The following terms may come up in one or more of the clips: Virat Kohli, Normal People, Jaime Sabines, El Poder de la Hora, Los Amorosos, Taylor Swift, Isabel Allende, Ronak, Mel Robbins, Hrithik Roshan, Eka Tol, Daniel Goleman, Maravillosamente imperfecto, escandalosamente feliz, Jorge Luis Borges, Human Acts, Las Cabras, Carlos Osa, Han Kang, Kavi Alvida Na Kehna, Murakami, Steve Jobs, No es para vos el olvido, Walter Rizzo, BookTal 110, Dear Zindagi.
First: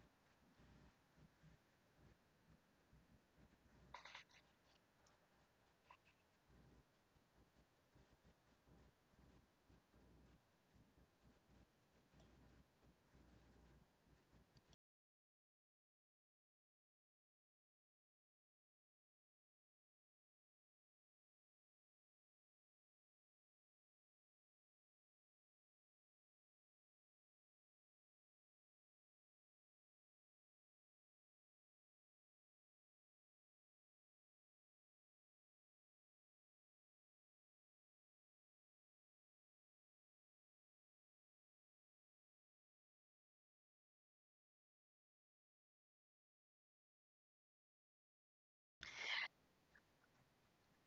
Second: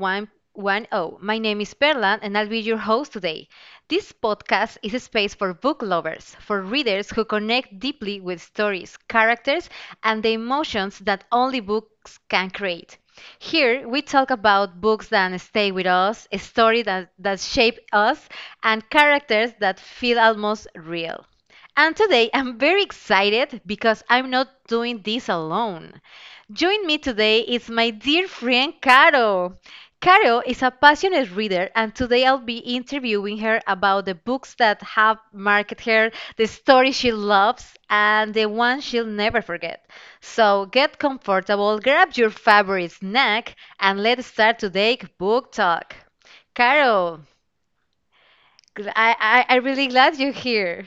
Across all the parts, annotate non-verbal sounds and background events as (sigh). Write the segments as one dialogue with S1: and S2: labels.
S1: 110. My name is Perla, and I'll be your host today. This podcast is a space for book lovers, for readers who connect deeply with stories, characters, and the emotions that only books can create. Here, we talk about books that stay with us, a story that shape us, and characters that feel almost real. And today, I'm very excited because I'm not doing this alone. Join me today is my dear friend Caro. Caro is a passionate reader, and today I'll be interviewing her about the books that have marked her, the stories she loves, and the ones she'll never forget. So get comfortable, grab your favorite snack, and let's start today's book talk. Caro, I'm really glad you're here.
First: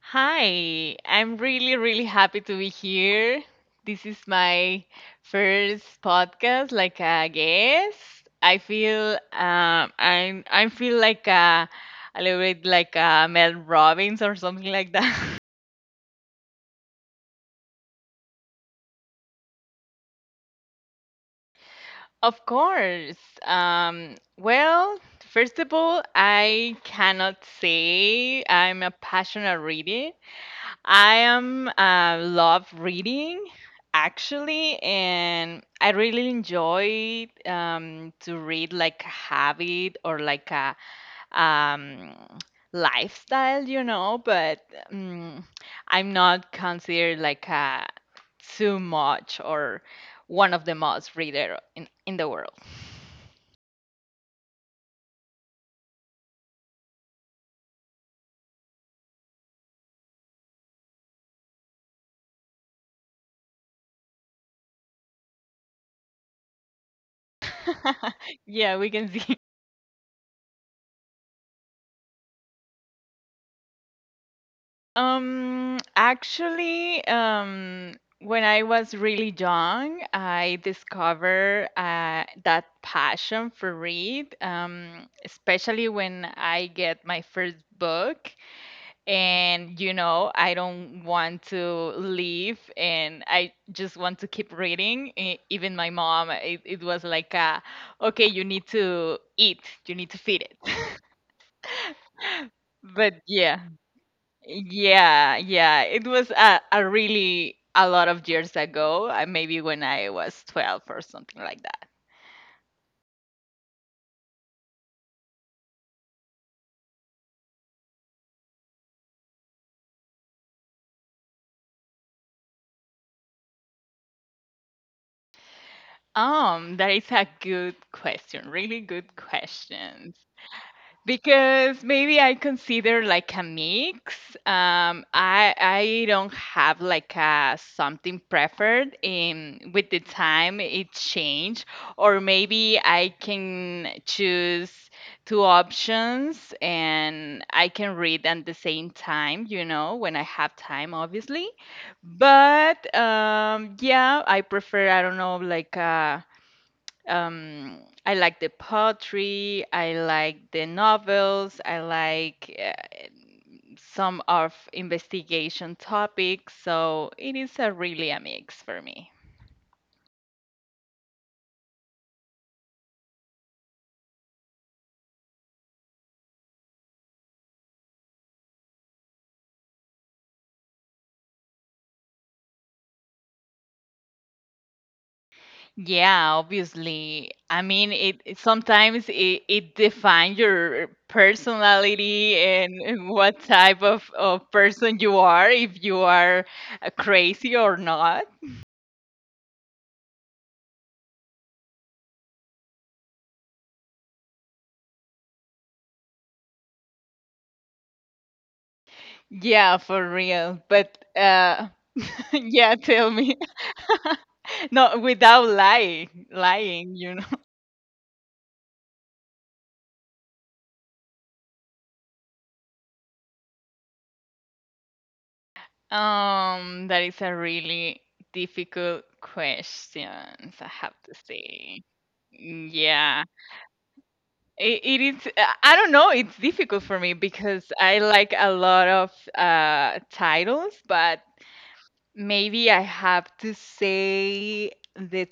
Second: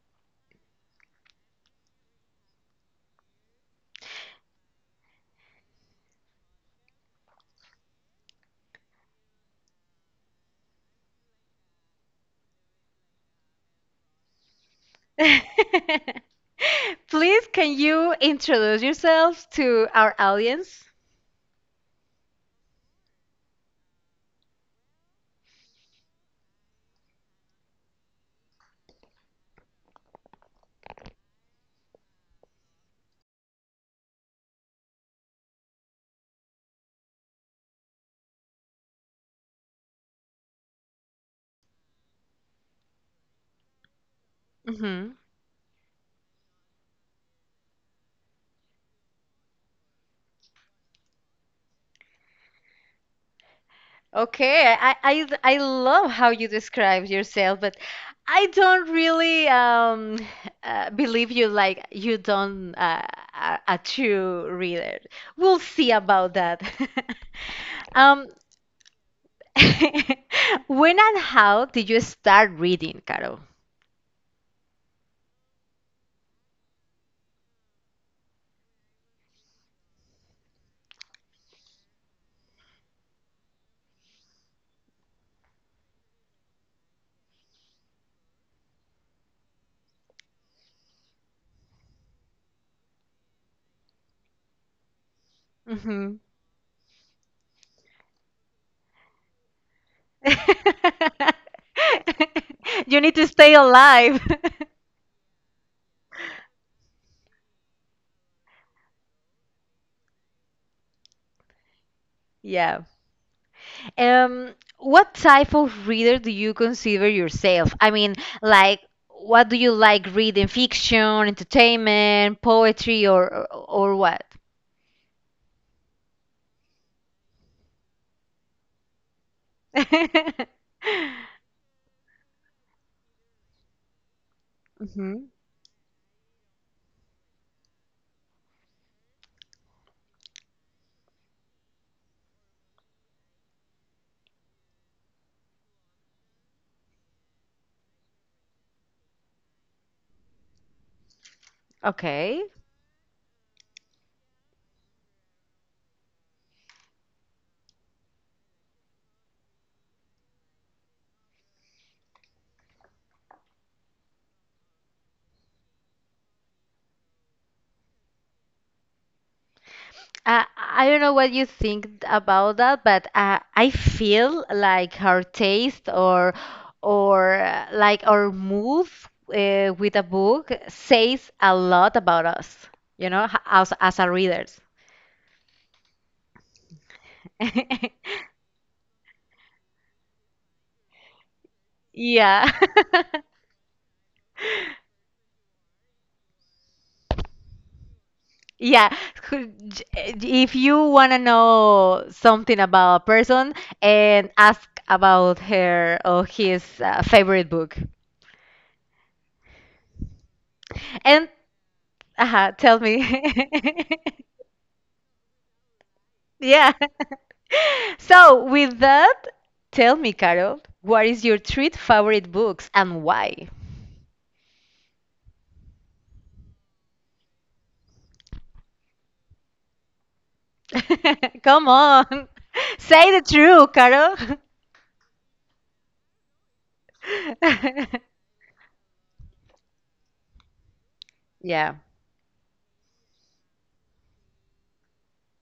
S2: Hi, I'm really, really happy to be here. This is my first podcast, like a guest. I feel I feel like a little bit like Mel Robbins or something like that. (laughs)
S1: (laughs) Please, can you introduce yourself to our audience?
S2: Of course. Um, well, first of all, I cannot say I'm a passionate reader. I am love reading actually, and I really enjoy to read like a habit or like a um, lifestyle, you know. But
S1: Mm-hmm.
S2: um, I'm not considered like a too much or one of the most reader in the world.
S1: Okay, I love how you describe yourself, but I don't really believe you like you don't a true reader. We'll see about that. (laughs) Um,
S2: (laughs) Yeah, we can see.
S1: (laughs) when and how did you start reading, Caro?
S2: Um, actually, um, when I was really young, I discovered that passion for read, especially when I get my first book. And, you know, I don't want to leave and I just want to keep reading. Even my
S1: Mhm.
S2: mom, it was like, okay, you need to eat, you need to feed it. (laughs)
S1: (laughs) You need
S2: But
S1: to stay
S2: yeah.
S1: alive. (laughs)
S2: Yeah, yeah. It was a really a lot of years ago, maybe when I was 12 or something like that.
S1: Yeah. What type of reader do you consider yourself? I mean, like, what do you like reading? Fiction, entertainment, poetry, or what?
S2: That is a good question, really good question,
S1: (laughs)
S2: because maybe I consider like a mix. Um,
S1: Hmm.
S2: I I don't have like a something preferred in with the time it changed, or maybe I can choose two options and I can read at the same time. You know, when I have time, obviously.
S1: Okay.
S2: But yeah, I prefer I don't know like a I like the poetry, I like the novels, I like some of investigation topics, so it is a really a mix for me.
S1: I don't know what you think about that, but I feel like our taste or like our mood with a book says a lot about us, you know, as our readers.
S2: Yeah, obviously. I mean,
S1: (laughs)
S2: it sometimes it defines your personality
S1: Yeah.
S2: and
S1: (laughs)
S2: what type of person you are, if you are crazy or not.
S1: Yeah. Could- j- If you want to know something about a person and ask about her or his favorite book.
S2: Yeah, for real. But
S1: And
S2: (laughs)
S1: tell
S2: yeah,
S1: me.
S2: tell me.
S1: (laughs)
S2: (laughs) No, without
S1: Yeah.
S2: lying, you know. (laughs)
S1: So, with that, tell me, Carol, what is your three favorite books and why?
S2: That is a really difficult question, I have to
S1: (laughs) Come
S2: say.
S1: on. (laughs) Say the
S2: Yeah,
S1: truth, Carol.
S2: it is. I don't know. It's difficult for me because I
S1: (laughs)
S2: like a lot of titles, but
S1: Yeah.
S2: maybe I have to say the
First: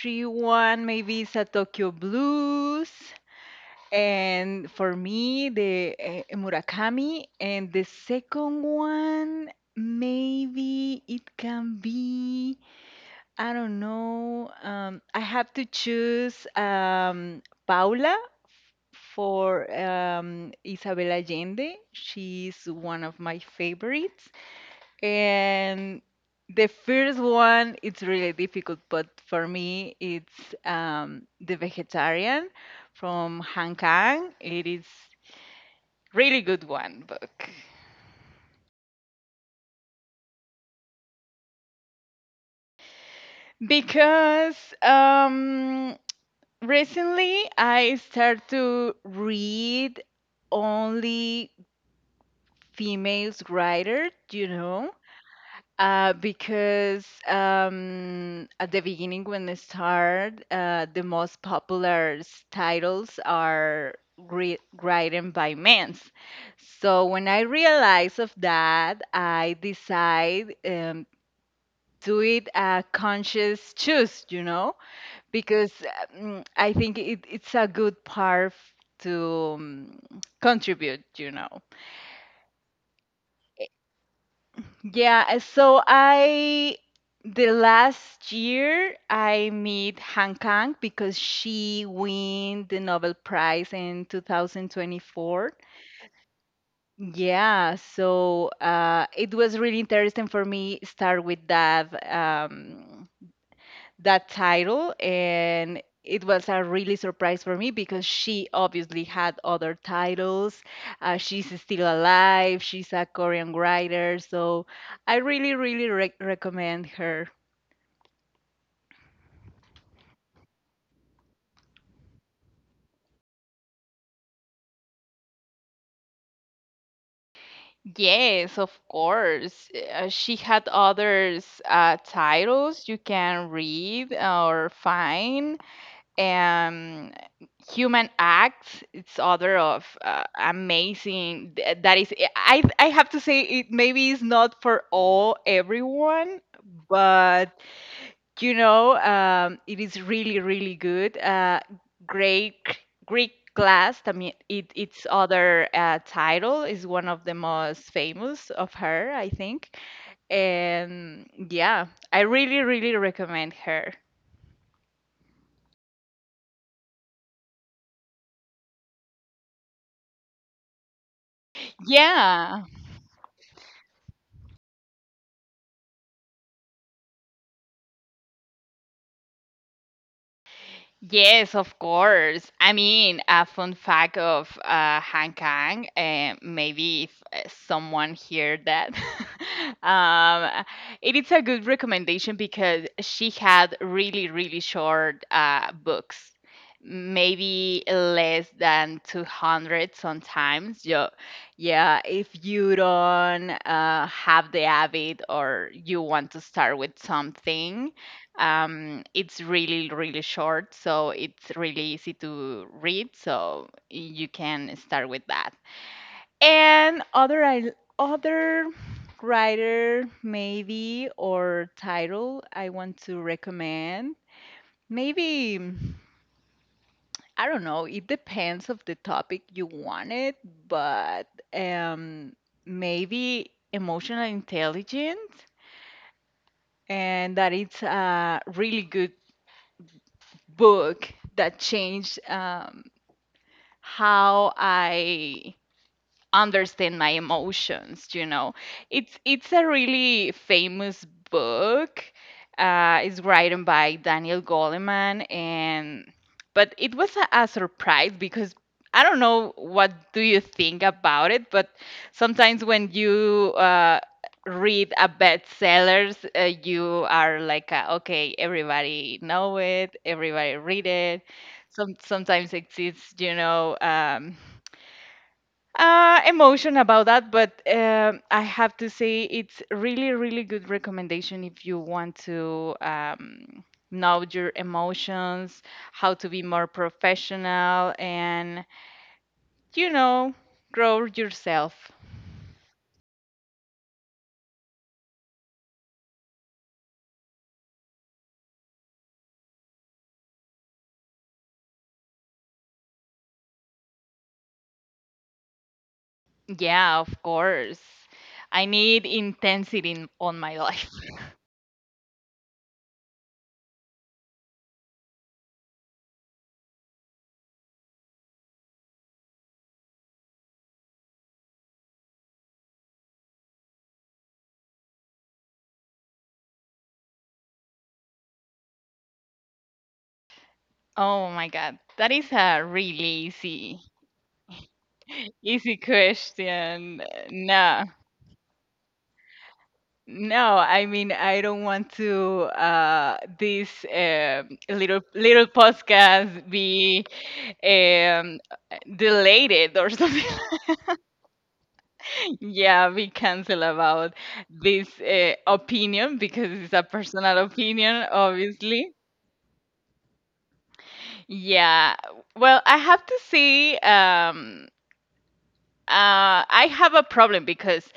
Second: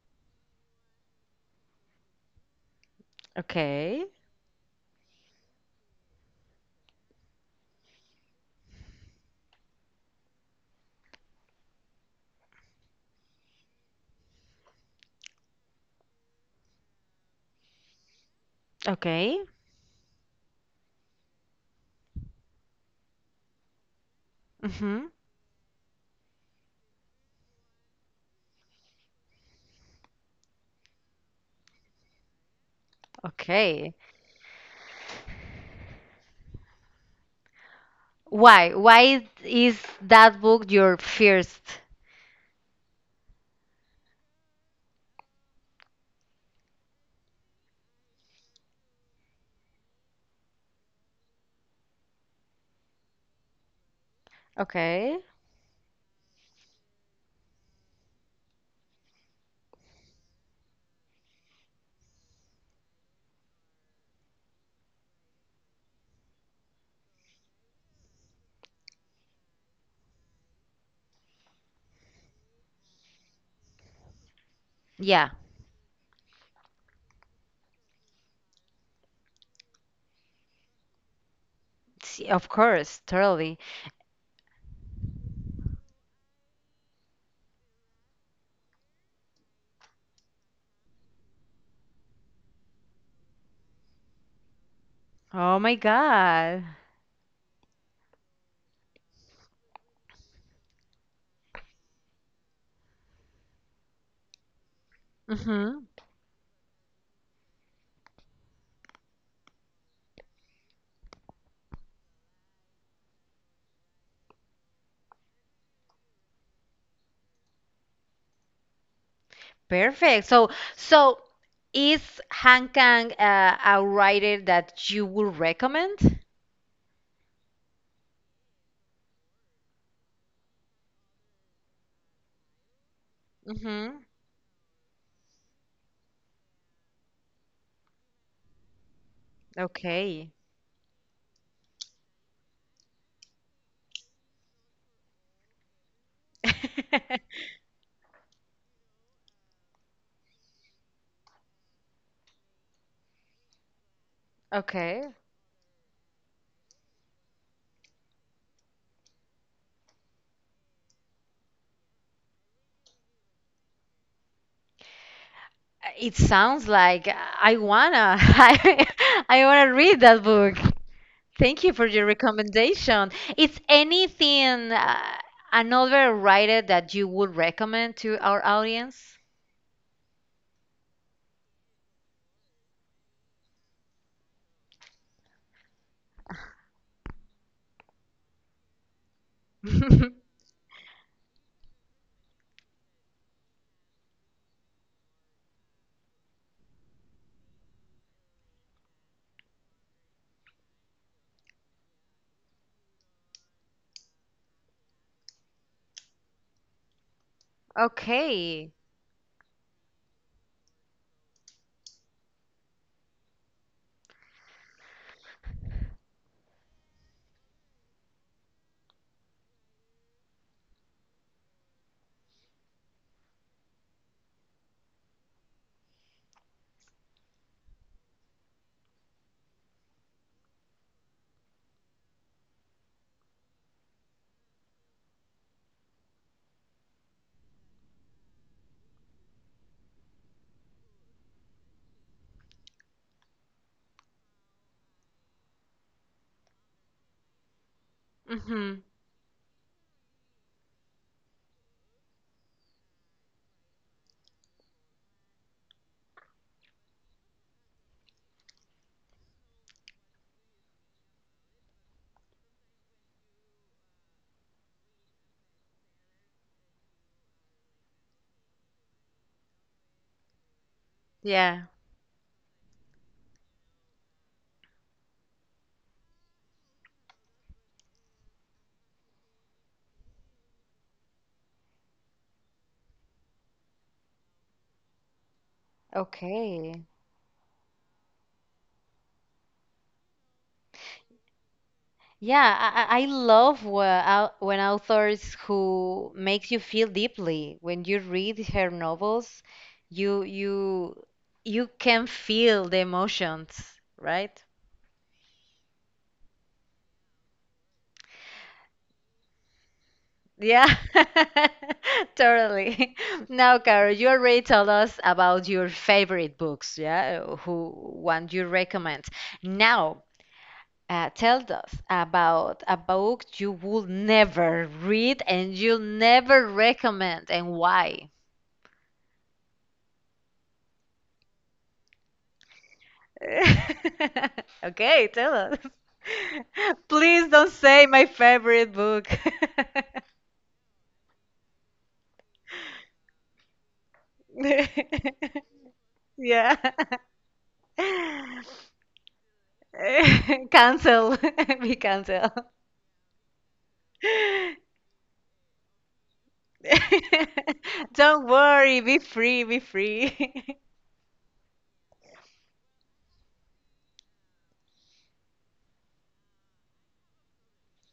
S2: three one. Maybe it's a Tokyo Blues.
S1: Okay.
S2: And for me, the Murakami, and the second one, maybe it can be, I don't know. I have to choose Paula
S1: Okay.
S2: for Isabel Allende. She's one of my favorites.
S1: Mm-hmm.
S2: And the first one, it's really difficult, but for me, it's The Vegetarian from Hang
S1: Okay.
S2: Kang. It is really good one book
S1: Why? Why is that book your first?
S2: because um, recently I start to read only females writers, you know,
S1: Okay.
S2: because at the beginning when I start, the most popular titles are written by men. So when I realized of that, I decide do it a conscious choose, you know,
S1: Yeah,
S2: because I think it's a good part to contribute, you know.
S1: of course, totally.
S2: Yeah, so I the last year I meet Han Kang because she win the Nobel Prize in 2024.
S1: Oh my God.
S2: Yeah, so it was really interesting for me start with that. That title and
S1: Hmm.
S2: it was a really surprise for me because she obviously had other titles, she's still alive, she's a Korean writer, so I really, really recommend her.
S1: Perfect. So, so is Han Kang a writer that you would recommend?
S2: Yes, of course. She had others titles you can
S1: Mm-hmm.
S2: read or find. Um, Human Acts, it's other of
S1: Okay.
S2: amazing that is I have to say it maybe is not for all everyone,
S1: (laughs)
S2: but you know, um, it is really, really good, uh, great Greek Glass, I mean, it
S1: Okay.
S2: its other title is one of the most famous of her, I think. And yeah, I really, really recommend her.
S1: It sounds like I wanna (laughs) I wanna read that book. Thank you for your
S2: Yeah.
S1: recommendation. Is anything another writer that you would recommend to our audience? (laughs)
S2: Yes, of course. I mean, a fun fact of Hang Kang, maybe if someone heard that, (laughs) um, it is a good recommendation because she had really, really short books, maybe less than 200 sometimes. Yeah, yeah, if you don't have the habit or you want to start with something
S1: Okay.
S2: it's really, really short, so it's really easy to read. So you can start with that. And other I other writer maybe or title I want to recommend. Maybe I don't know. It depends of the topic you want it, but um, maybe emotional intelligence, and that it's a really good book that changed um, how I understand my emotions, you know,
S1: Hmm.
S2: it's a really famous book, it's written by Daniel Goleman. And but it was a surprise because I don't know what do you think about it, but sometimes when you read a bestsellers, you are like, uh, okay, everybody know it, everybody read it.
S1: Yeah.
S2: Sometimes it's you know emotion about that, but I have to say it's really, really good recommendation if you want to know your emotions, how to be more
S1: Okay.
S2: professional, and you know, grow yourself.
S1: Yeah, I love when authors who makes you feel deeply. When you read her novels, you you you can feel the emotions, right?
S2: Yeah, of course. I need intensity in, on my
S1: Yeah,
S2: life. (laughs)
S1: (laughs) totally. (laughs) Now, Caro, you already told us about your favorite books, yeah, who one you recommend. Now, tell us about a book you will never read and you'll never recommend and why.
S2: Oh my God, that is a really easy,
S1: (laughs) Okay, tell us.
S2: easy
S1: (laughs)
S2: question.
S1: Please don't
S2: No.
S1: say my favorite book. (laughs)
S2: No, I mean I don't want to this
S1: (laughs)
S2: little podcast
S1: Yeah.
S2: be um,
S1: (laughs)
S2: deleted or something.
S1: (laughs) Cancel. (laughs) Be cancel.
S2: (laughs) Yeah, be cancel about
S1: (laughs)
S2: this opinion because it's a personal opinion,
S1: Don't worry.
S2: obviously.
S1: Be free. Be free. (laughs)
S2: Yeah. Well, I have to say, I have a problem because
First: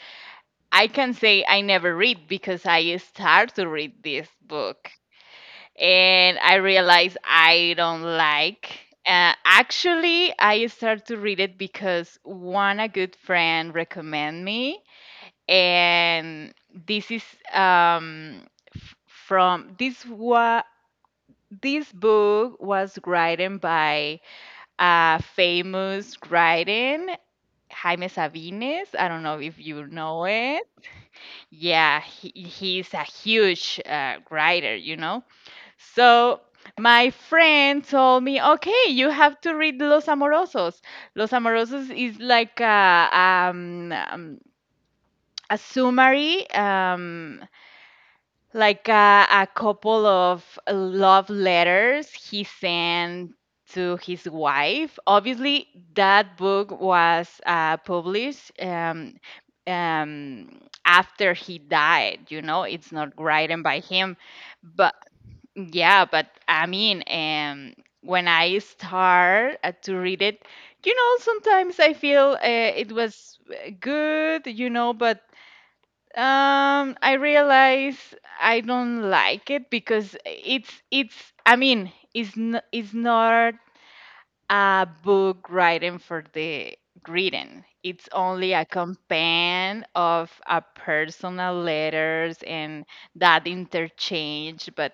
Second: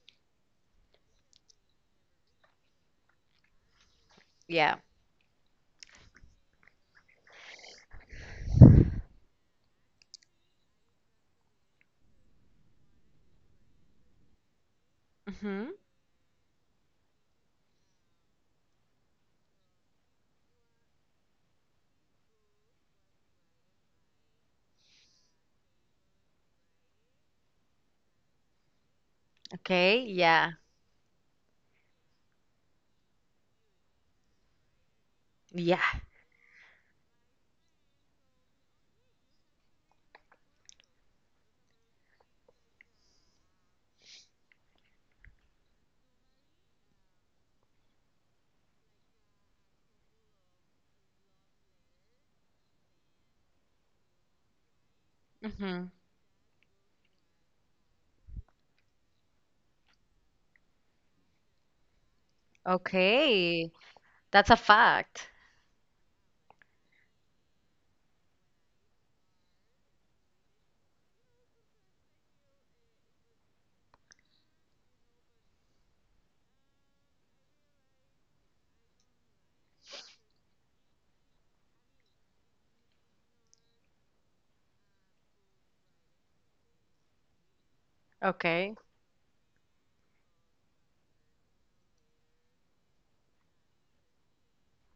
S2: I can say I never read because I start to read this
S1: Yeah.
S2: book, and I realized I don't like. Actually, I started to read it because one, a good friend recommend me,
S1: Hmm.
S2: and this is um, f- from this wa- this book was written by a famous writing Jaime Sabines. I don't know if you
S1: Okay.
S2: know
S1: Yeah.
S2: it. Yeah, he's a huge writer, you know,
S1: Yeah.
S2: so my friend told me, okay, you have to read Los Amorosos. Los Amorosos is like a summary, like a couple of love letters he sent to his wife. Obviously,
S1: Hmm.
S2: that book was published um, after he died, you know, it's not written
S1: Okay.
S2: by him
S1: That's a
S2: but.
S1: fact.
S2: Yeah, but I mean, when I start to read it, you know, sometimes I feel it was good, you know, but I realize I don't like it because it's it's. I mean, it's n it's not a book writing for the reading. It's only a
S1: Okay.
S2: companion of a personal letters and that interchange, but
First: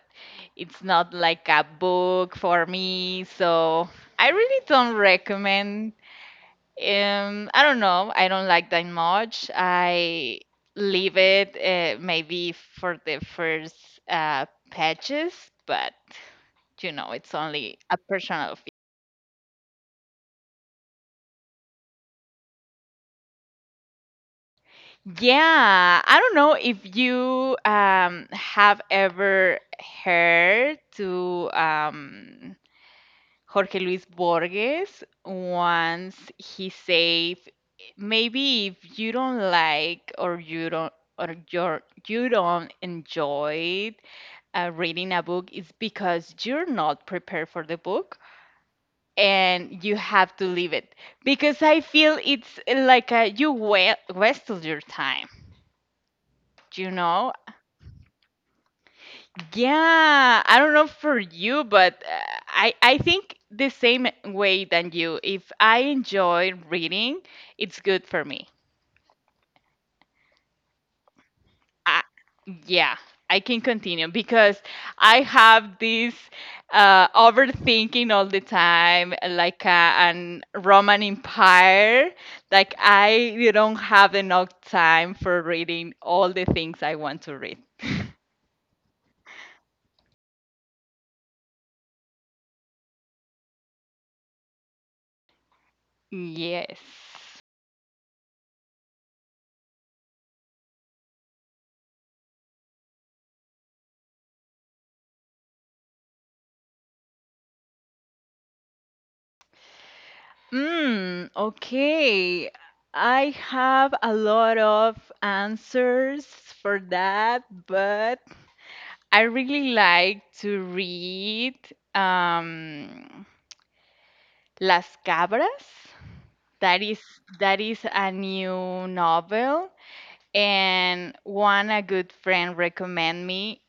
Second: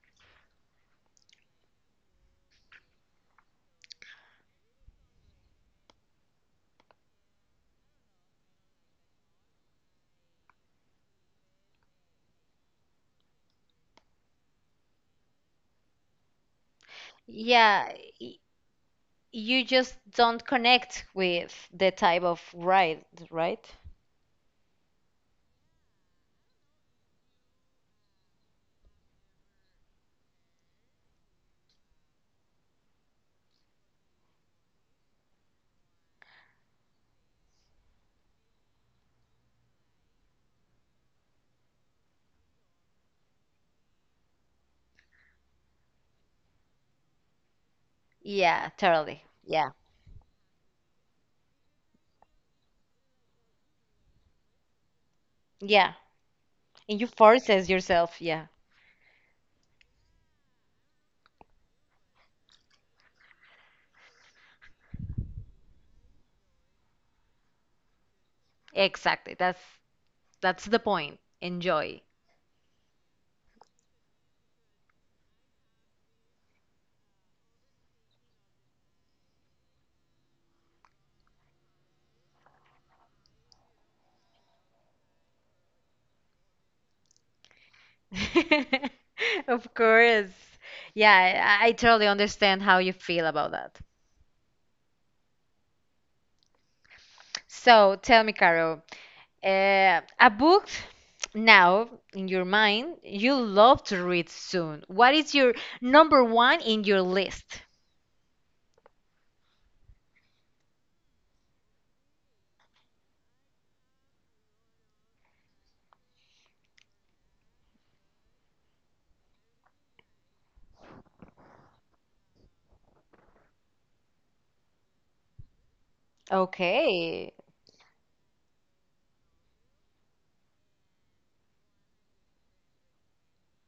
S2: it's not like a book for me. So I really don't recommend. I don't know. I don't like that much. I leave it maybe for the first uh, pages, but you know, it's only
S1: Yeah,
S2: a
S1: y-
S2: personal.
S1: you just don't connect with the type of ride, right?
S2: Yeah, I don't know if you have ever heard to Jorge Luis Borges once he said, maybe if you don't like or you don't enjoy reading a book, it's because you're not prepared for the book,
S1: Yeah. Totally. Yeah.
S2: and you have to leave it because I feel it's like uh, you wasted your time.
S1: Yeah,
S2: You
S1: and you
S2: know.
S1: forces yourself, yeah.
S2: Yeah, I don't know for you, but I think the same way than you. If I enjoy reading, it's good for me.
S1: Exactly. That's the point. Enjoy.
S2: I, yeah, I can continue because I have this overthinking all the time, like an Roman Empire. Like I don't have enough time for reading all the things I want to read.
S1: (laughs) Of course. Yeah, I totally understand how you feel about that.
S2: Yes.
S1: So tell me, Carol, a book now in your mind you love to read soon. What is your number one in your list?
S2: Mm, okay. I have a lot of answers for that, but I really like to read um, Las Cabras. That is
S1: Okay.
S2: that is a new novel, and one a good friend recommend me.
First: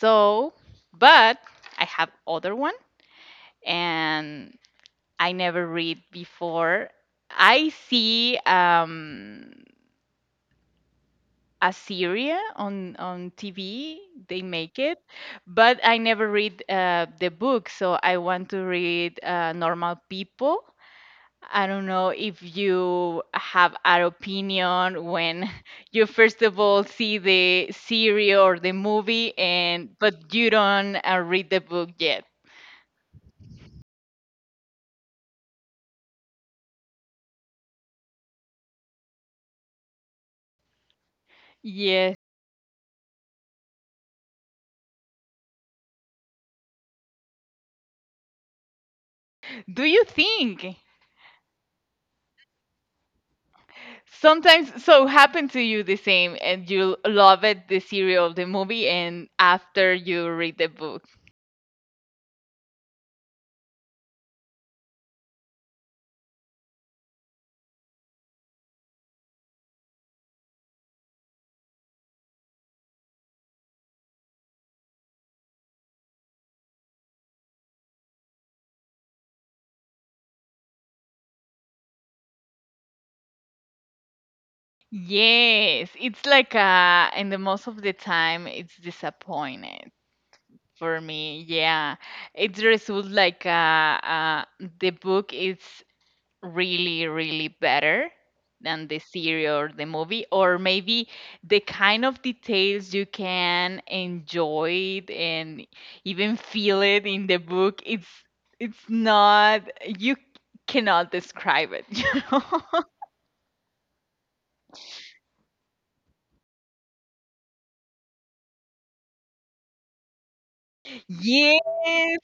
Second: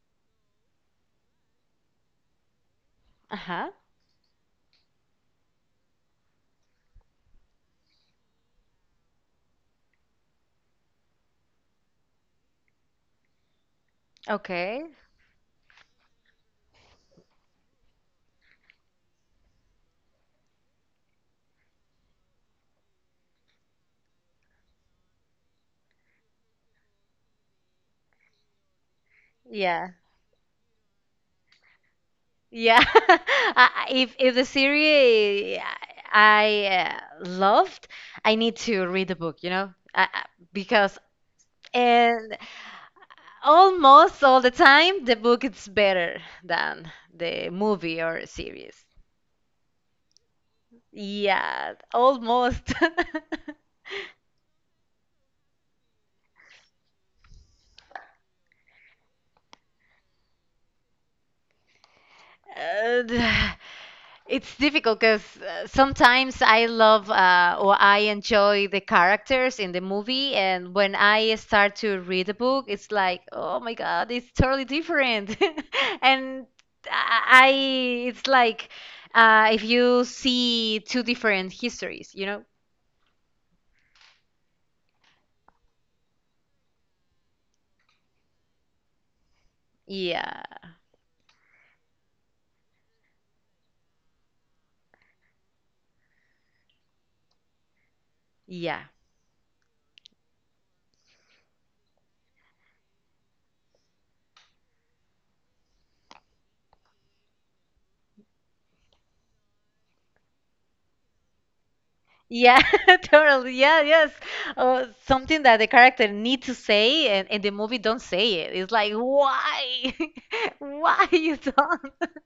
S2: So, but I have other one,
S1: Uh-huh.
S2: and I never read before. I see Assyria on TV. They make
S1: Okay.
S2: it, but I never read the book. So I want to read Normal People. I don't know if you have an opinion when (laughs) you first of all see the series or the movie,
S1: Yeah.
S2: and but you don't read the book yet.
S1: Yeah. (laughs) If the series I loved, I need to read the book, you know, because
S2: Yes.
S1: and almost all the time, the book is better than the movie or series.
S2: Do you think?
S1: Yeah, almost. (laughs)
S2: Sometimes so happen to you the same and you love it the serial the movie and after you read the book,
S1: Uh, it's difficult because sometimes I love or I enjoy the characters in the movie, and when I start to read the book, it's like, oh my God, it's totally different. (laughs) And it's like if you see two different histories, you know?
S2: yes, it's like uh, and the most of the time it's disappointed
S1: Yeah,
S2: for me, yeah, it results like the book is really, really better
S1: yeah,
S2: than the series or the movie, or maybe the kind of details you can enjoy it and even feel it in the book. It's not you cannot describe it, (laughs) you know?
S1: yeah, (laughs) totally. Yeah, yes. Something that the character need to say and the movie don't say it. It's like, why? (laughs) Why you don't?
S2: Yes.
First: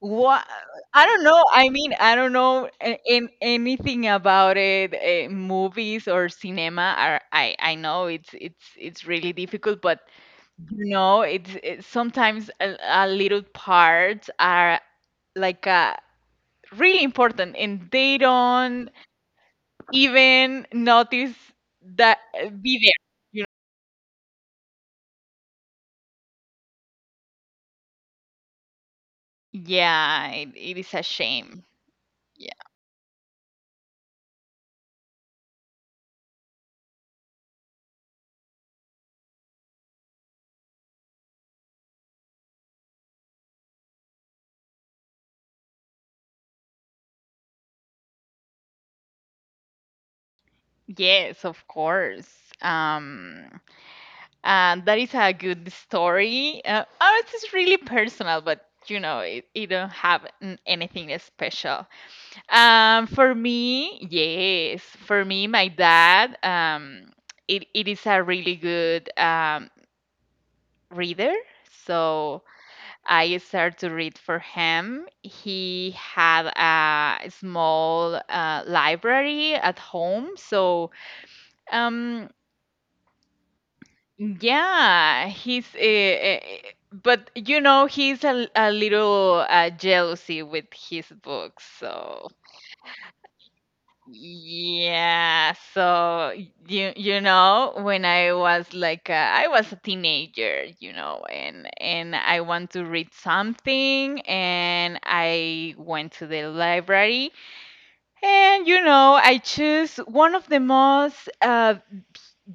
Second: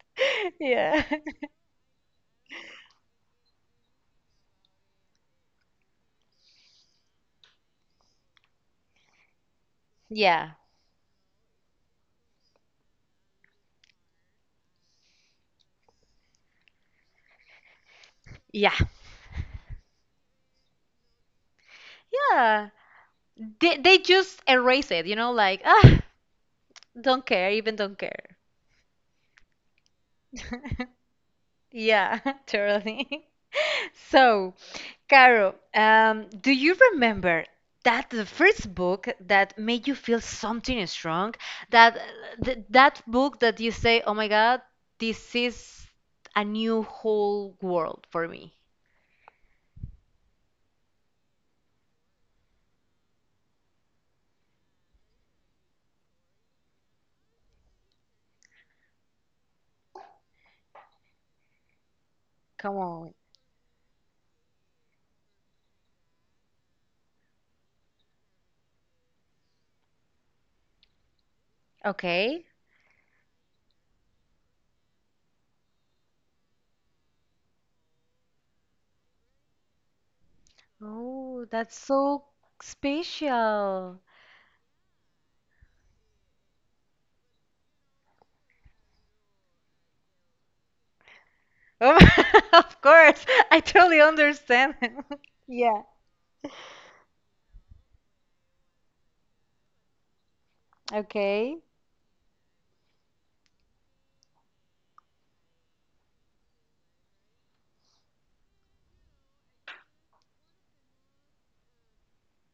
S2: What
S1: (laughs) Yeah.
S2: I don't know. I mean, I don't know a- an anything about it. Movies or cinema are I know it's really difficult, but
S1: Yeah.
S2: you know, it's it, sometimes a little parts are like really important, and they
S1: Yeah.
S2: don't even notice that
S1: Yeah.
S2: be there. You know?
S1: They just erase it, you know, like, ah, don't care, even don't care.
S2: Yeah, it is a
S1: (laughs)
S2: shame.
S1: Yeah, (laughs)
S2: Yeah.
S1: totally. (laughs) So, Caro, do you remember that the first book that made you feel something strong? That th that book that you say, "Oh my God, this is a new whole world for me."
S2: Yes, of course. Um, and that is a good story. Oh, it's really personal, but you know, it don't have anything special.
S1: Come on.
S2: For me, yes, for me, my dad, it is a really good reader. So
S1: Okay.
S2: I started to read for him. He had a small library at home, so
S1: Oh, that's so
S2: um,
S1: special.
S2: yeah, he's but you know he's a little jealousy with his books.
S1: Oh,
S2: So
S1: (laughs) of course, I totally understand.
S2: yeah,
S1: (laughs) Yeah.
S2: so you know when I was like I was a teenager, you know,
S1: Okay.
S2: and I want to read something, and I went to the library, and you know I choose one of the most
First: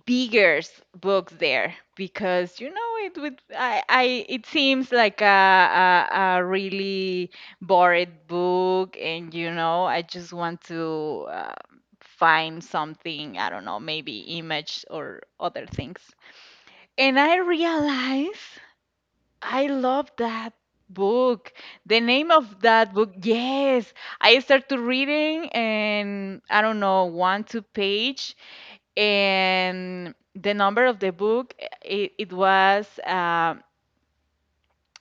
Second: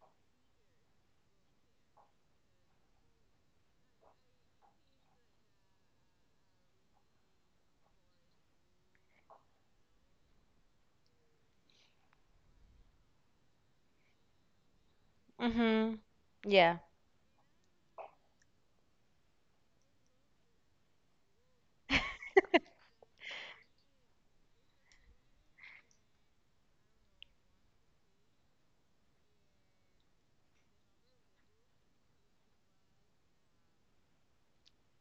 S2: bigger books there because you know it would I it seems like a really boring book and you know I just want to find something I don't know maybe image or other
S1: Mm-hmm.
S2: things
S1: Yeah.
S2: and I realize I love that book, the name of that book, yes. I start to reading and I don't know one two page and the number of the book, it was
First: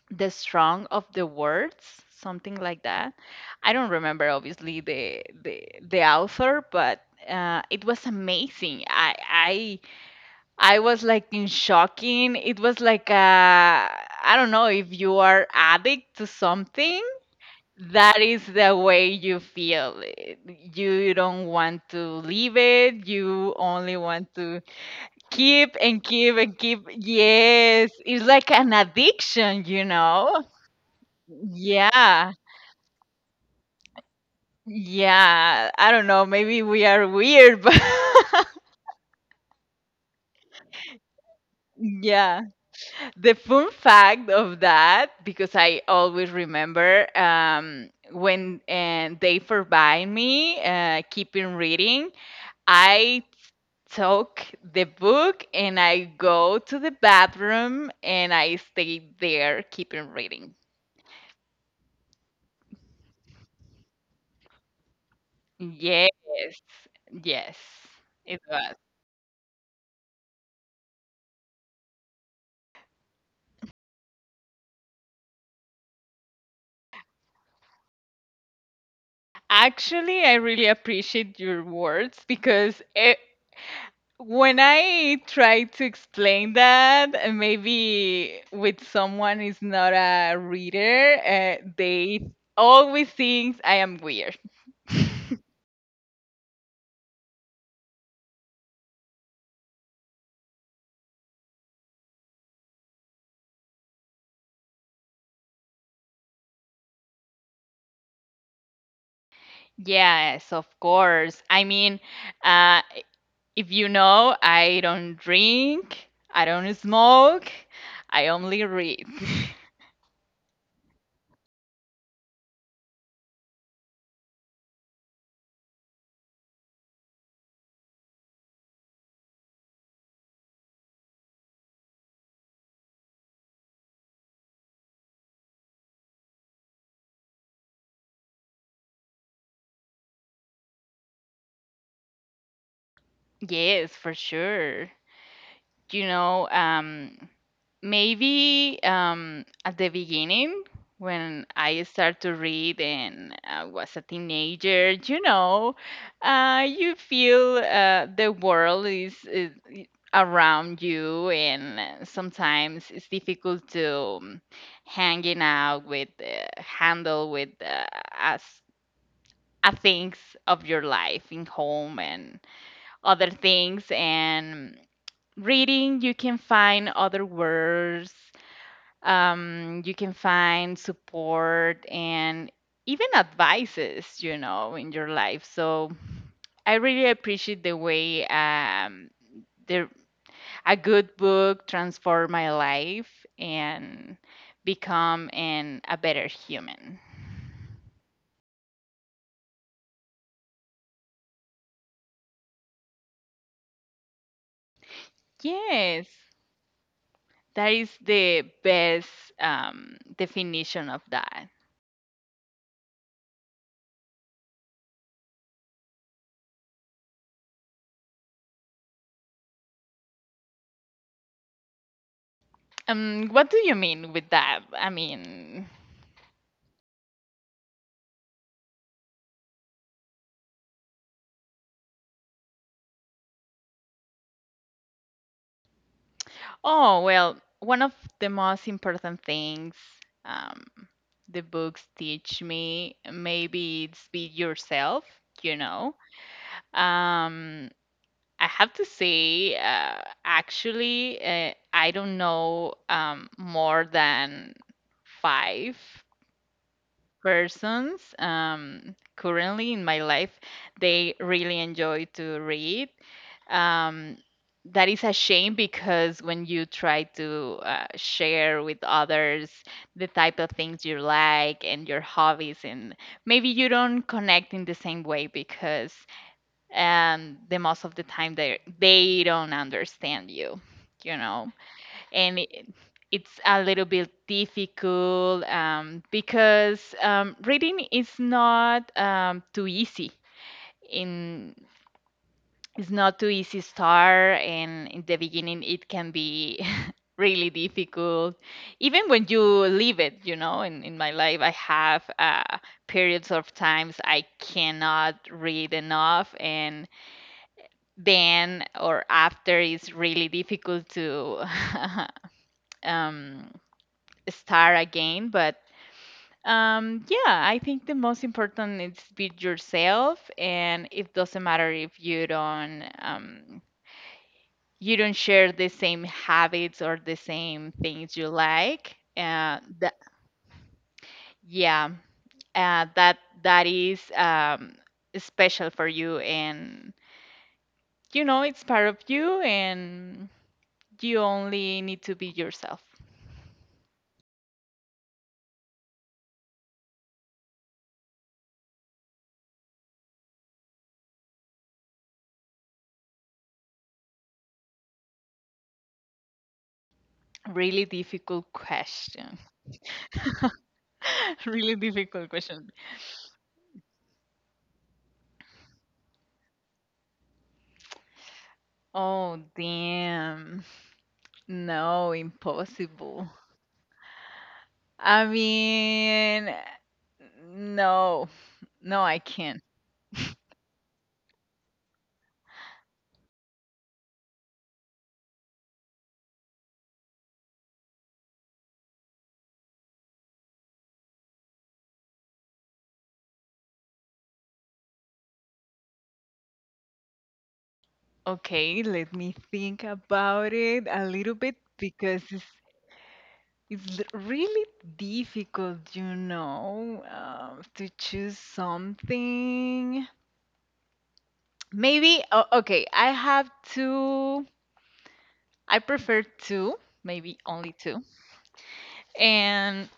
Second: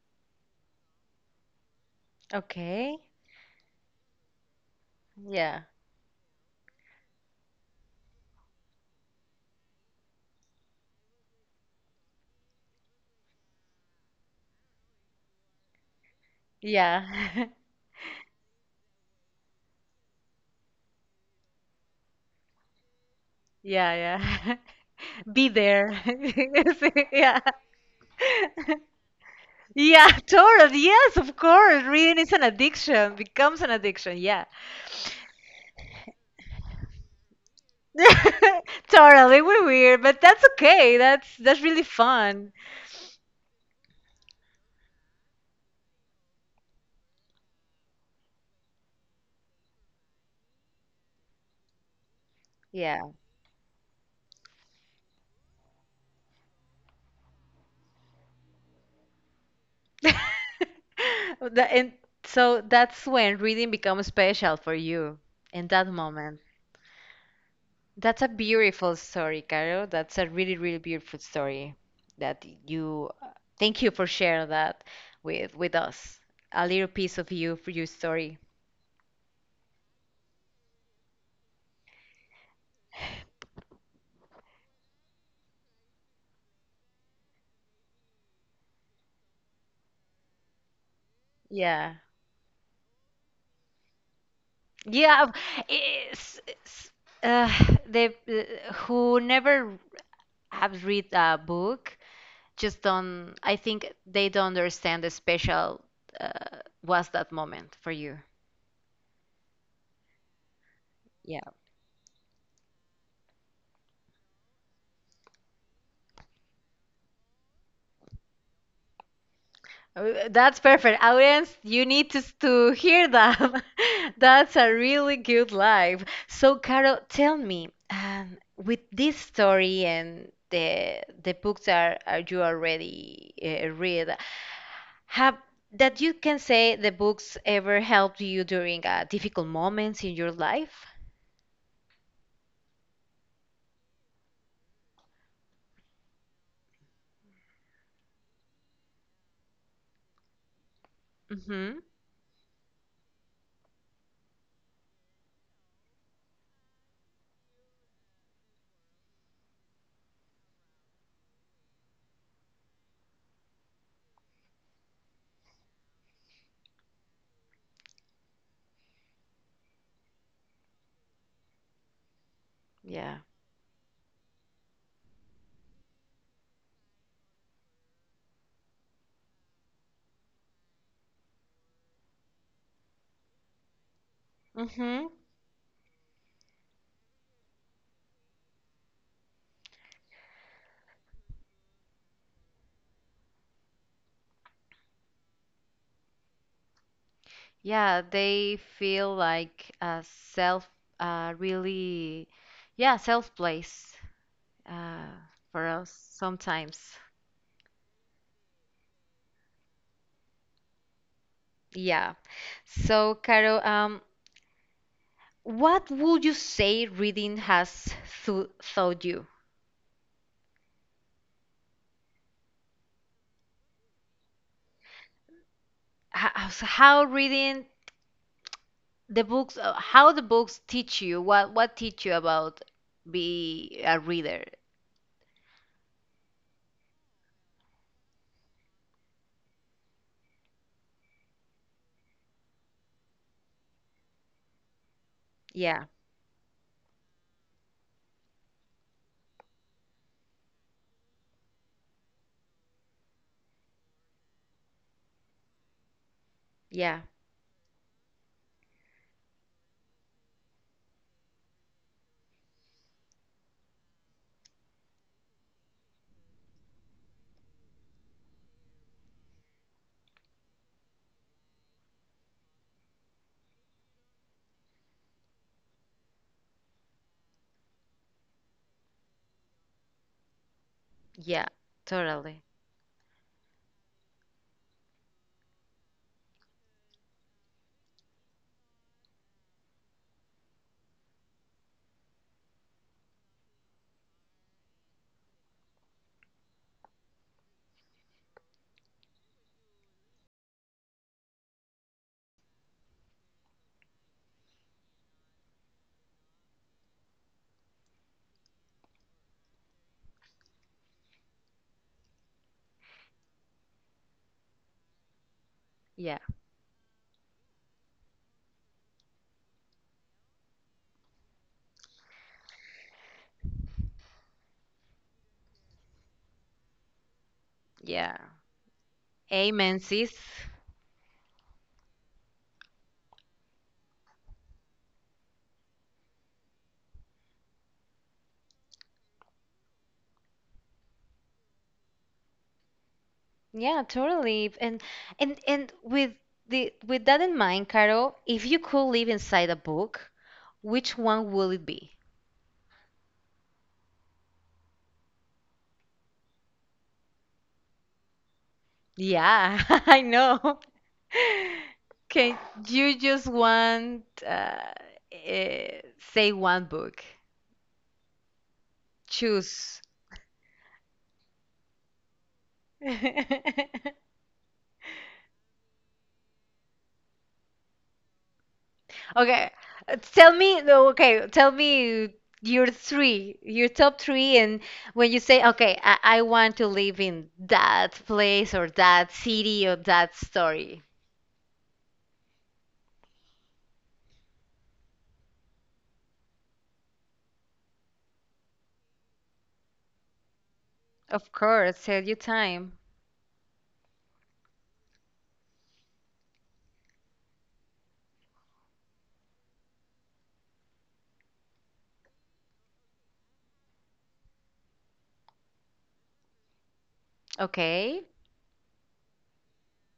S2: the strong of the words, something like
S1: Okay.
S2: that. I don't remember obviously
S1: Yeah.
S2: the author, but it was amazing. I was like in shocking. It was like I don't know if you are addict to something,
S1: Yeah. (laughs)
S2: that is the way you feel. You don't want to leave it, you
S1: Yeah,
S2: only want
S1: yeah.
S2: to
S1: (laughs) Be
S2: keep
S1: there.
S2: and
S1: (laughs)
S2: keep and keep.
S1: Yeah.
S2: Yes, it's like an addiction, you
S1: Yeah,
S2: know?
S1: totally. Yes, of course. Reading
S2: Yeah,
S1: is an addiction, becomes an addiction. Yeah.
S2: yeah. I don't know, maybe we are weird, but
S1: (laughs) Totally. We're weird, but that's okay. That's
S2: (laughs)
S1: really
S2: yeah.
S1: fun.
S2: The fun fact of that, because I always remember when they forbade me keeping reading,
S1: Yeah.
S2: I took the book and I go to the bathroom and I stay there
S1: (laughs)
S2: keeping reading.
S1: And so that's when reading becomes special for you in that
S2: Yes,
S1: moment.
S2: yes,
S1: That's a
S2: it was.
S1: beautiful story, Caro. That's a really, really beautiful story that you thank you for sharing that with us. A little piece of you for your story.
S2: Actually, I really appreciate your words because when I try to explain that, maybe with someone is not a reader,
S1: Yeah.
S2: they always think I am weird. (laughs)
S1: Yeah, it's, it's, uh, the who never have read a book just don't I think they don't understand the special uh, was that moment for you.
S2: Yes, of course.
S1: Yeah.
S2: I mean, uh, if you know, I don't drink, I don't smoke, I only read. (laughs)
S1: That's perfect. Audience, you need to hear that. (laughs) That's a really good life. So, Carol, tell me, with this story and the books are you already read, have that you can say the books ever helped you during difficult moments in your life?
S2: Yes, for sure. You know, maybe at the beginning when
S1: Mm-hmm.
S2: I started to read and I was a teenager, you know, you feel the world is around you, and sometimes it's difficult to hanging out with, handle with as things of your life in home and
S1: Yeah.
S2: other things, and reading you can find other words, you can find support and even advices, you know, in
S1: Mm-hmm.
S2: your life. So I really appreciate the way the, a good book transformed my life and become a better human.
S1: Yeah, they feel like a self, really, yeah, self place. Uh, for us,
S2: Yes,
S1: sometimes.
S2: that is the best definition of that.
S1: Yeah. So, Caro, what would you say reading has th taught you?
S2: What do you mean with that? I mean,
S1: How reading the books, how the books teach you? What teach you about be a reader?
S2: oh, well, one of the most important things um, the books teach me, maybe it's be yourself, you
S1: Yeah,
S2: know. Um, I have to say, actually, I don't know more than five
S1: yeah,
S2: persons currently in my life they really enjoy to read. um, that is a shame because when you try to share with others the type of things you like and your hobbies, and maybe you don't connect in the same way because the most of the time they don't understand you, you
S1: yeah,
S2: know. And
S1: totally.
S2: it's a little bit difficult because reading is not too easy. In it's not too easy start, and in the beginning it can be (laughs) really difficult. Even when you leave it, you know, in my life I have periods of times I cannot read enough, and then or after it's really difficult to (laughs) um, start again, but
S1: Yeah,
S2: yeah, I think the most important is be yourself, and it doesn't matter if you don't you don't share the same habits or the same things
S1: yeah.
S2: you like, uh,
S1: Amen,
S2: that
S1: sis.
S2: yeah, uh, that is special for you, and you know it's part of you, and you only need to be yourself.
S1: Yeah, totally. And with that in mind, Caro, if you could live inside a book, which one will it be?
S2: Really difficult question.
S1: Yeah, (laughs) I
S2: (laughs)
S1: know.
S2: Really
S1: (laughs)
S2: difficult
S1: Can
S2: question.
S1: you just want eh, say one book?
S2: Oh,
S1: Choose. (laughs)
S2: damn. No, impossible. I mean, no, no, I
S1: Okay,
S2: can't.
S1: tell me. No, okay, tell me your three, your top three, and when you say, okay, I want to live in that place or that city or that story.
S2: Okay, let me think about it a
S1: Of
S2: little bit
S1: course, tell your
S2: because it's
S1: time.
S2: really difficult, you know, to choose something. Maybe, oh, okay, I have two. I prefer two, maybe only two.
S1: Okay,
S2: And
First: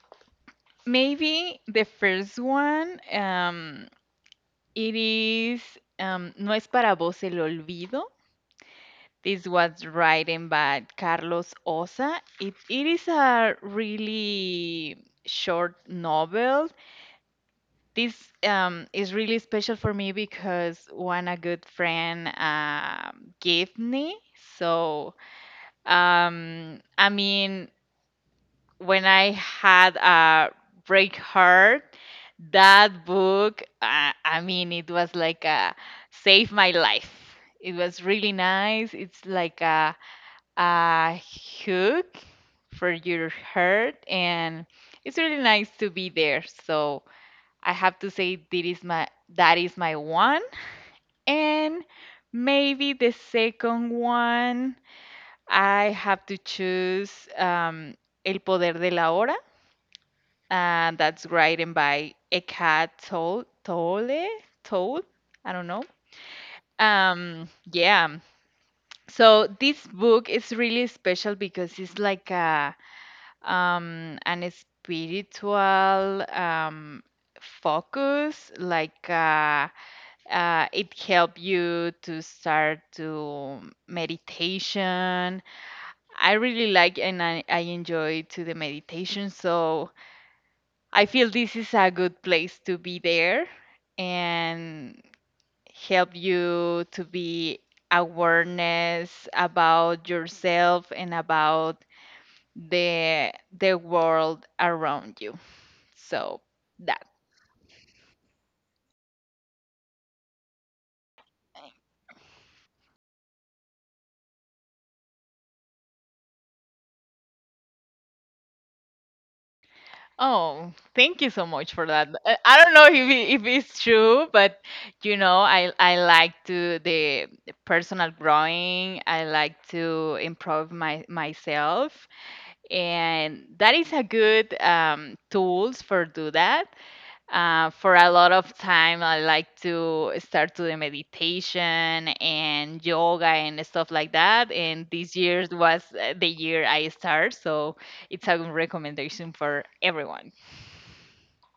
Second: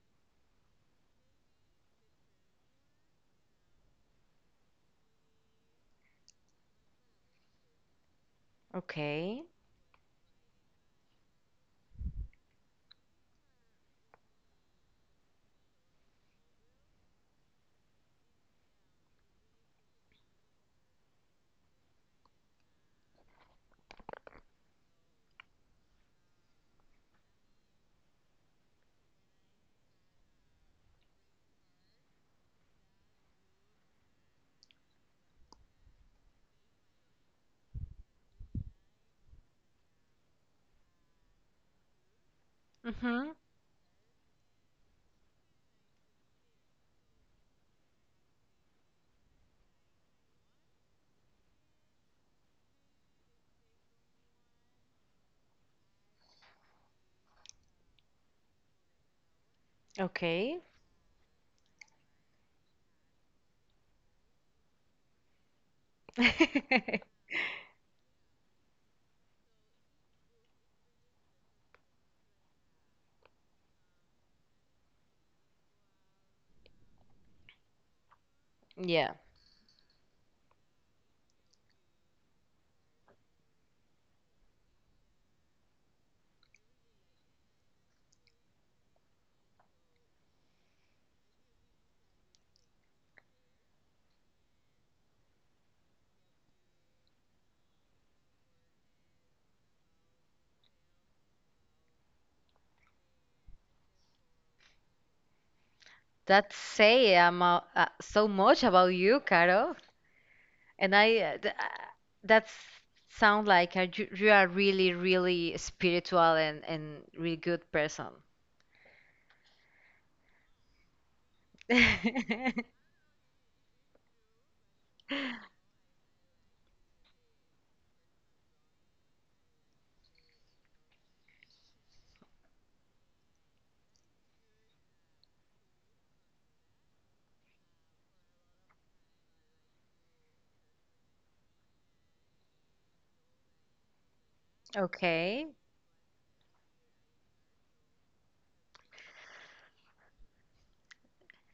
S2: maybe the first one, it is, No es para vos el olvido.
S1: okay,
S2: This was written by Carlos Osa. It is a really short novel. This is really special for me because one, a good friend gave me. So, I mean, when I had a break heart, that book, I mean, it was like a save my life. It was really nice. It's like a hook for your
S1: mm-hmm,
S2: heart, and it's really nice to be there. So I have to say, that is my one, and maybe the second one I have to choose El Poder de la Hora,
S1: okay.
S2: and that's written by Eka Tol Tole Tol. I don't know.
S1: (laughs)
S2: Yeah. So this book is really special because it's like a an spiritual um focus like
S1: Yeah,
S2: it help you to start to meditation. I really like and I enjoy to the meditation, so I feel this is a good place to be there, and help you to be awareness about yourself and about the the world around you. So
S1: that
S2: that.
S1: say so much about you, Caro. And that sound like a, you are really, really spiritual and really good person. (laughs)
S2: Oh, thank you so much for that. I don't know if if it's true, but you know, I like to the personal growing. I like to improve my myself, and that is a good tools for do that, for a lot of time I like to start doing meditation and yoga and stuff like that, and this year
S1: Okay,
S2: was the year I start. So it's a good recommendation for everyone.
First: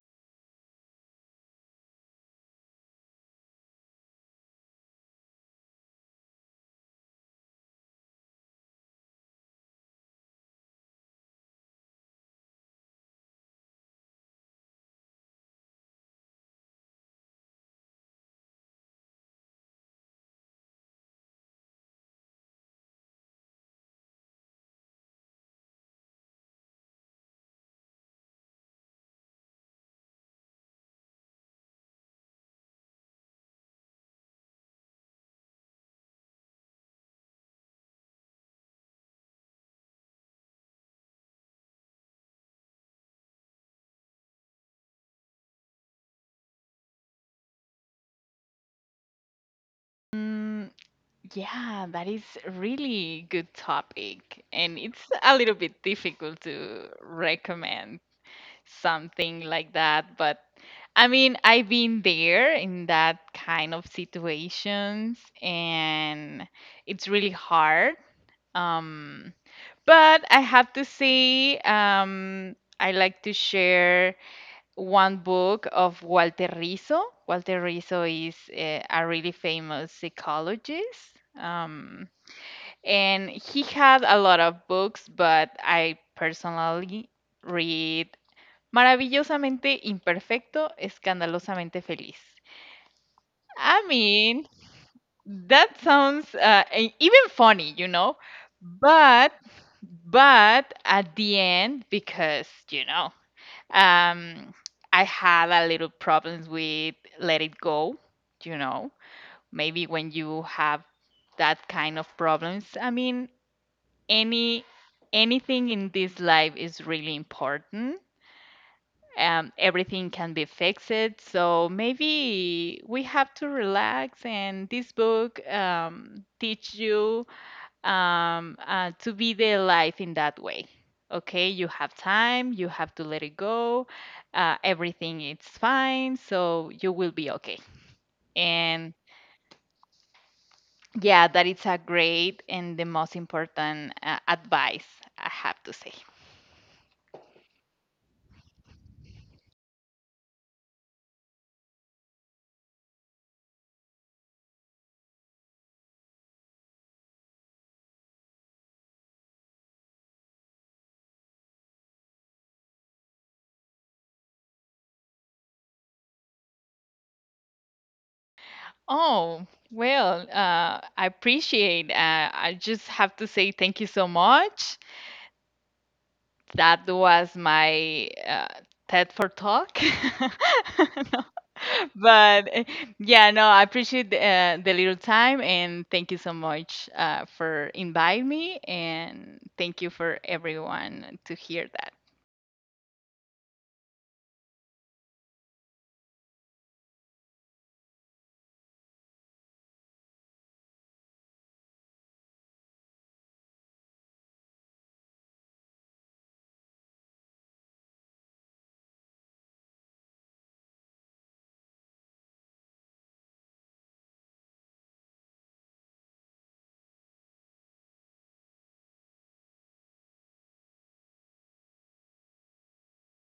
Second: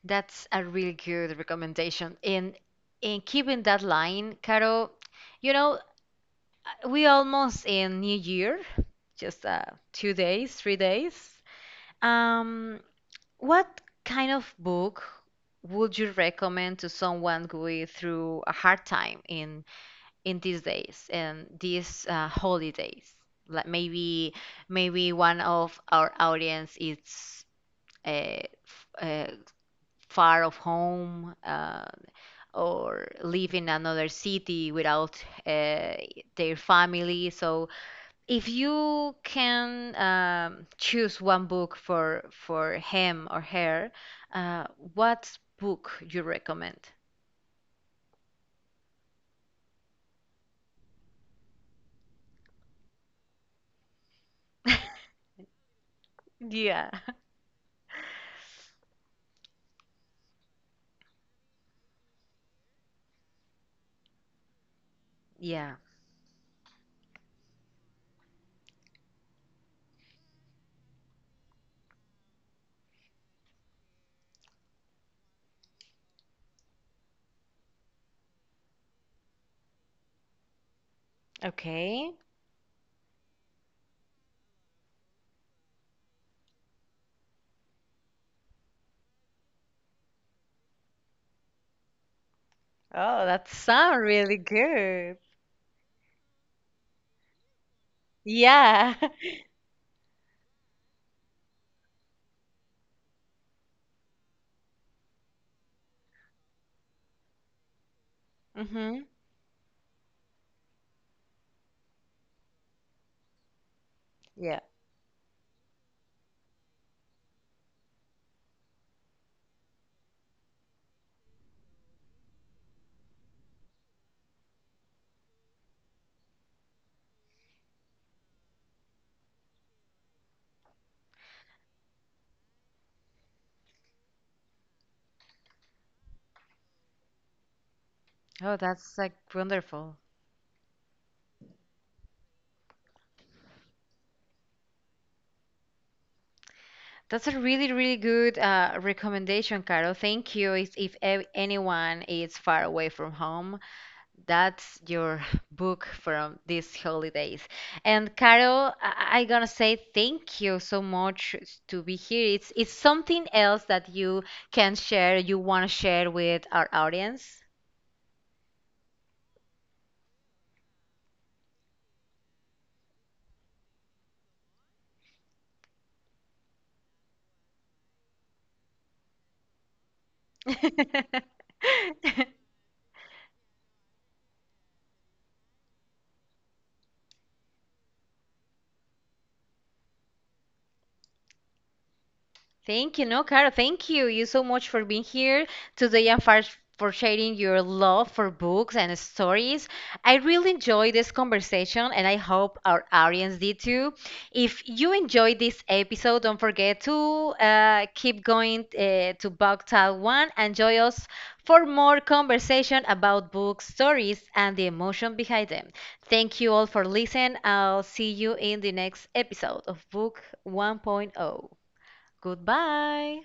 S1: that's a really good recommendation. And in keeping that line, Caro, you know, we almost in New Year, just 2 days, 3 days. Um, What kind of book would you recommend to someone going through a hard time in these days and these holidays? Like maybe one of our audience is uh, f- uh, far of home or live in another city without their family. So if you can choose one book for him or her, uh, what book you recommend?
S2: Mm, yeah, that is really good topic, and it's
S1: (laughs)
S2: a little bit difficult to
S1: Yeah.
S2: recommend something like that, but I mean, I've been there in that kind of situations,
S1: Yeah.
S2: and it's really hard. Um, but I have to say, I like to share one book of Walter Rizzo. Walter Rizzo is a really famous psychologist.
S1: Okay.
S2: And he had a lot of books, but I personally read Maravillosamente imperfecto, escandalosamente feliz.
S1: Oh, that
S2: I
S1: sounds really
S2: mean,
S1: good.
S2: that sounds even funny, you know,
S1: Yeah. (laughs)
S2: but but at the end, because you know, um, I had a little problems with let it go, you know.
S1: Mm-hmm.
S2: Maybe when you have that kind of problems, I mean,
S1: Yeah.
S2: any anything in this life is really important, everything can be fixed. So maybe we have to relax, and this book teach you to be the life in that way. Okay, you have time, you have to let it go. Everything is fine, so you will be okay.
S1: Oh, that's
S2: And
S1: like wonderful.
S2: yeah, that is a great and the most important advice I have to say.
S1: That's a really, really good recommendation, Caro. Thank you. If, anyone is far away from home that's your (laughs) book from these holidays. And Carol, I'm gonna say thank you so much to be here. It's something else that you can share, you want to share with our audience.
S2: Oh, well, I appreciate. I just have to say thank you so much. That was my TED for talk. (laughs) No,
S1: (laughs)
S2: but eh, yeah, no, I appreciate the little time, and thank you so much for inviting me, and thank you for everyone to hear that.
S1: Thank you. No, Cara, thank you. You so much for being here today and for sharing your love for books and stories. I really enjoyed this conversation and I hope our audience did too. If you enjoyed this episode, don't forget to keep going to Bogtal 1 and join us for more conversation about book stories and the emotion behind them. Thank you all for listening. I'll see you in the next episode of Book 1.0. Point oh. Goodbye.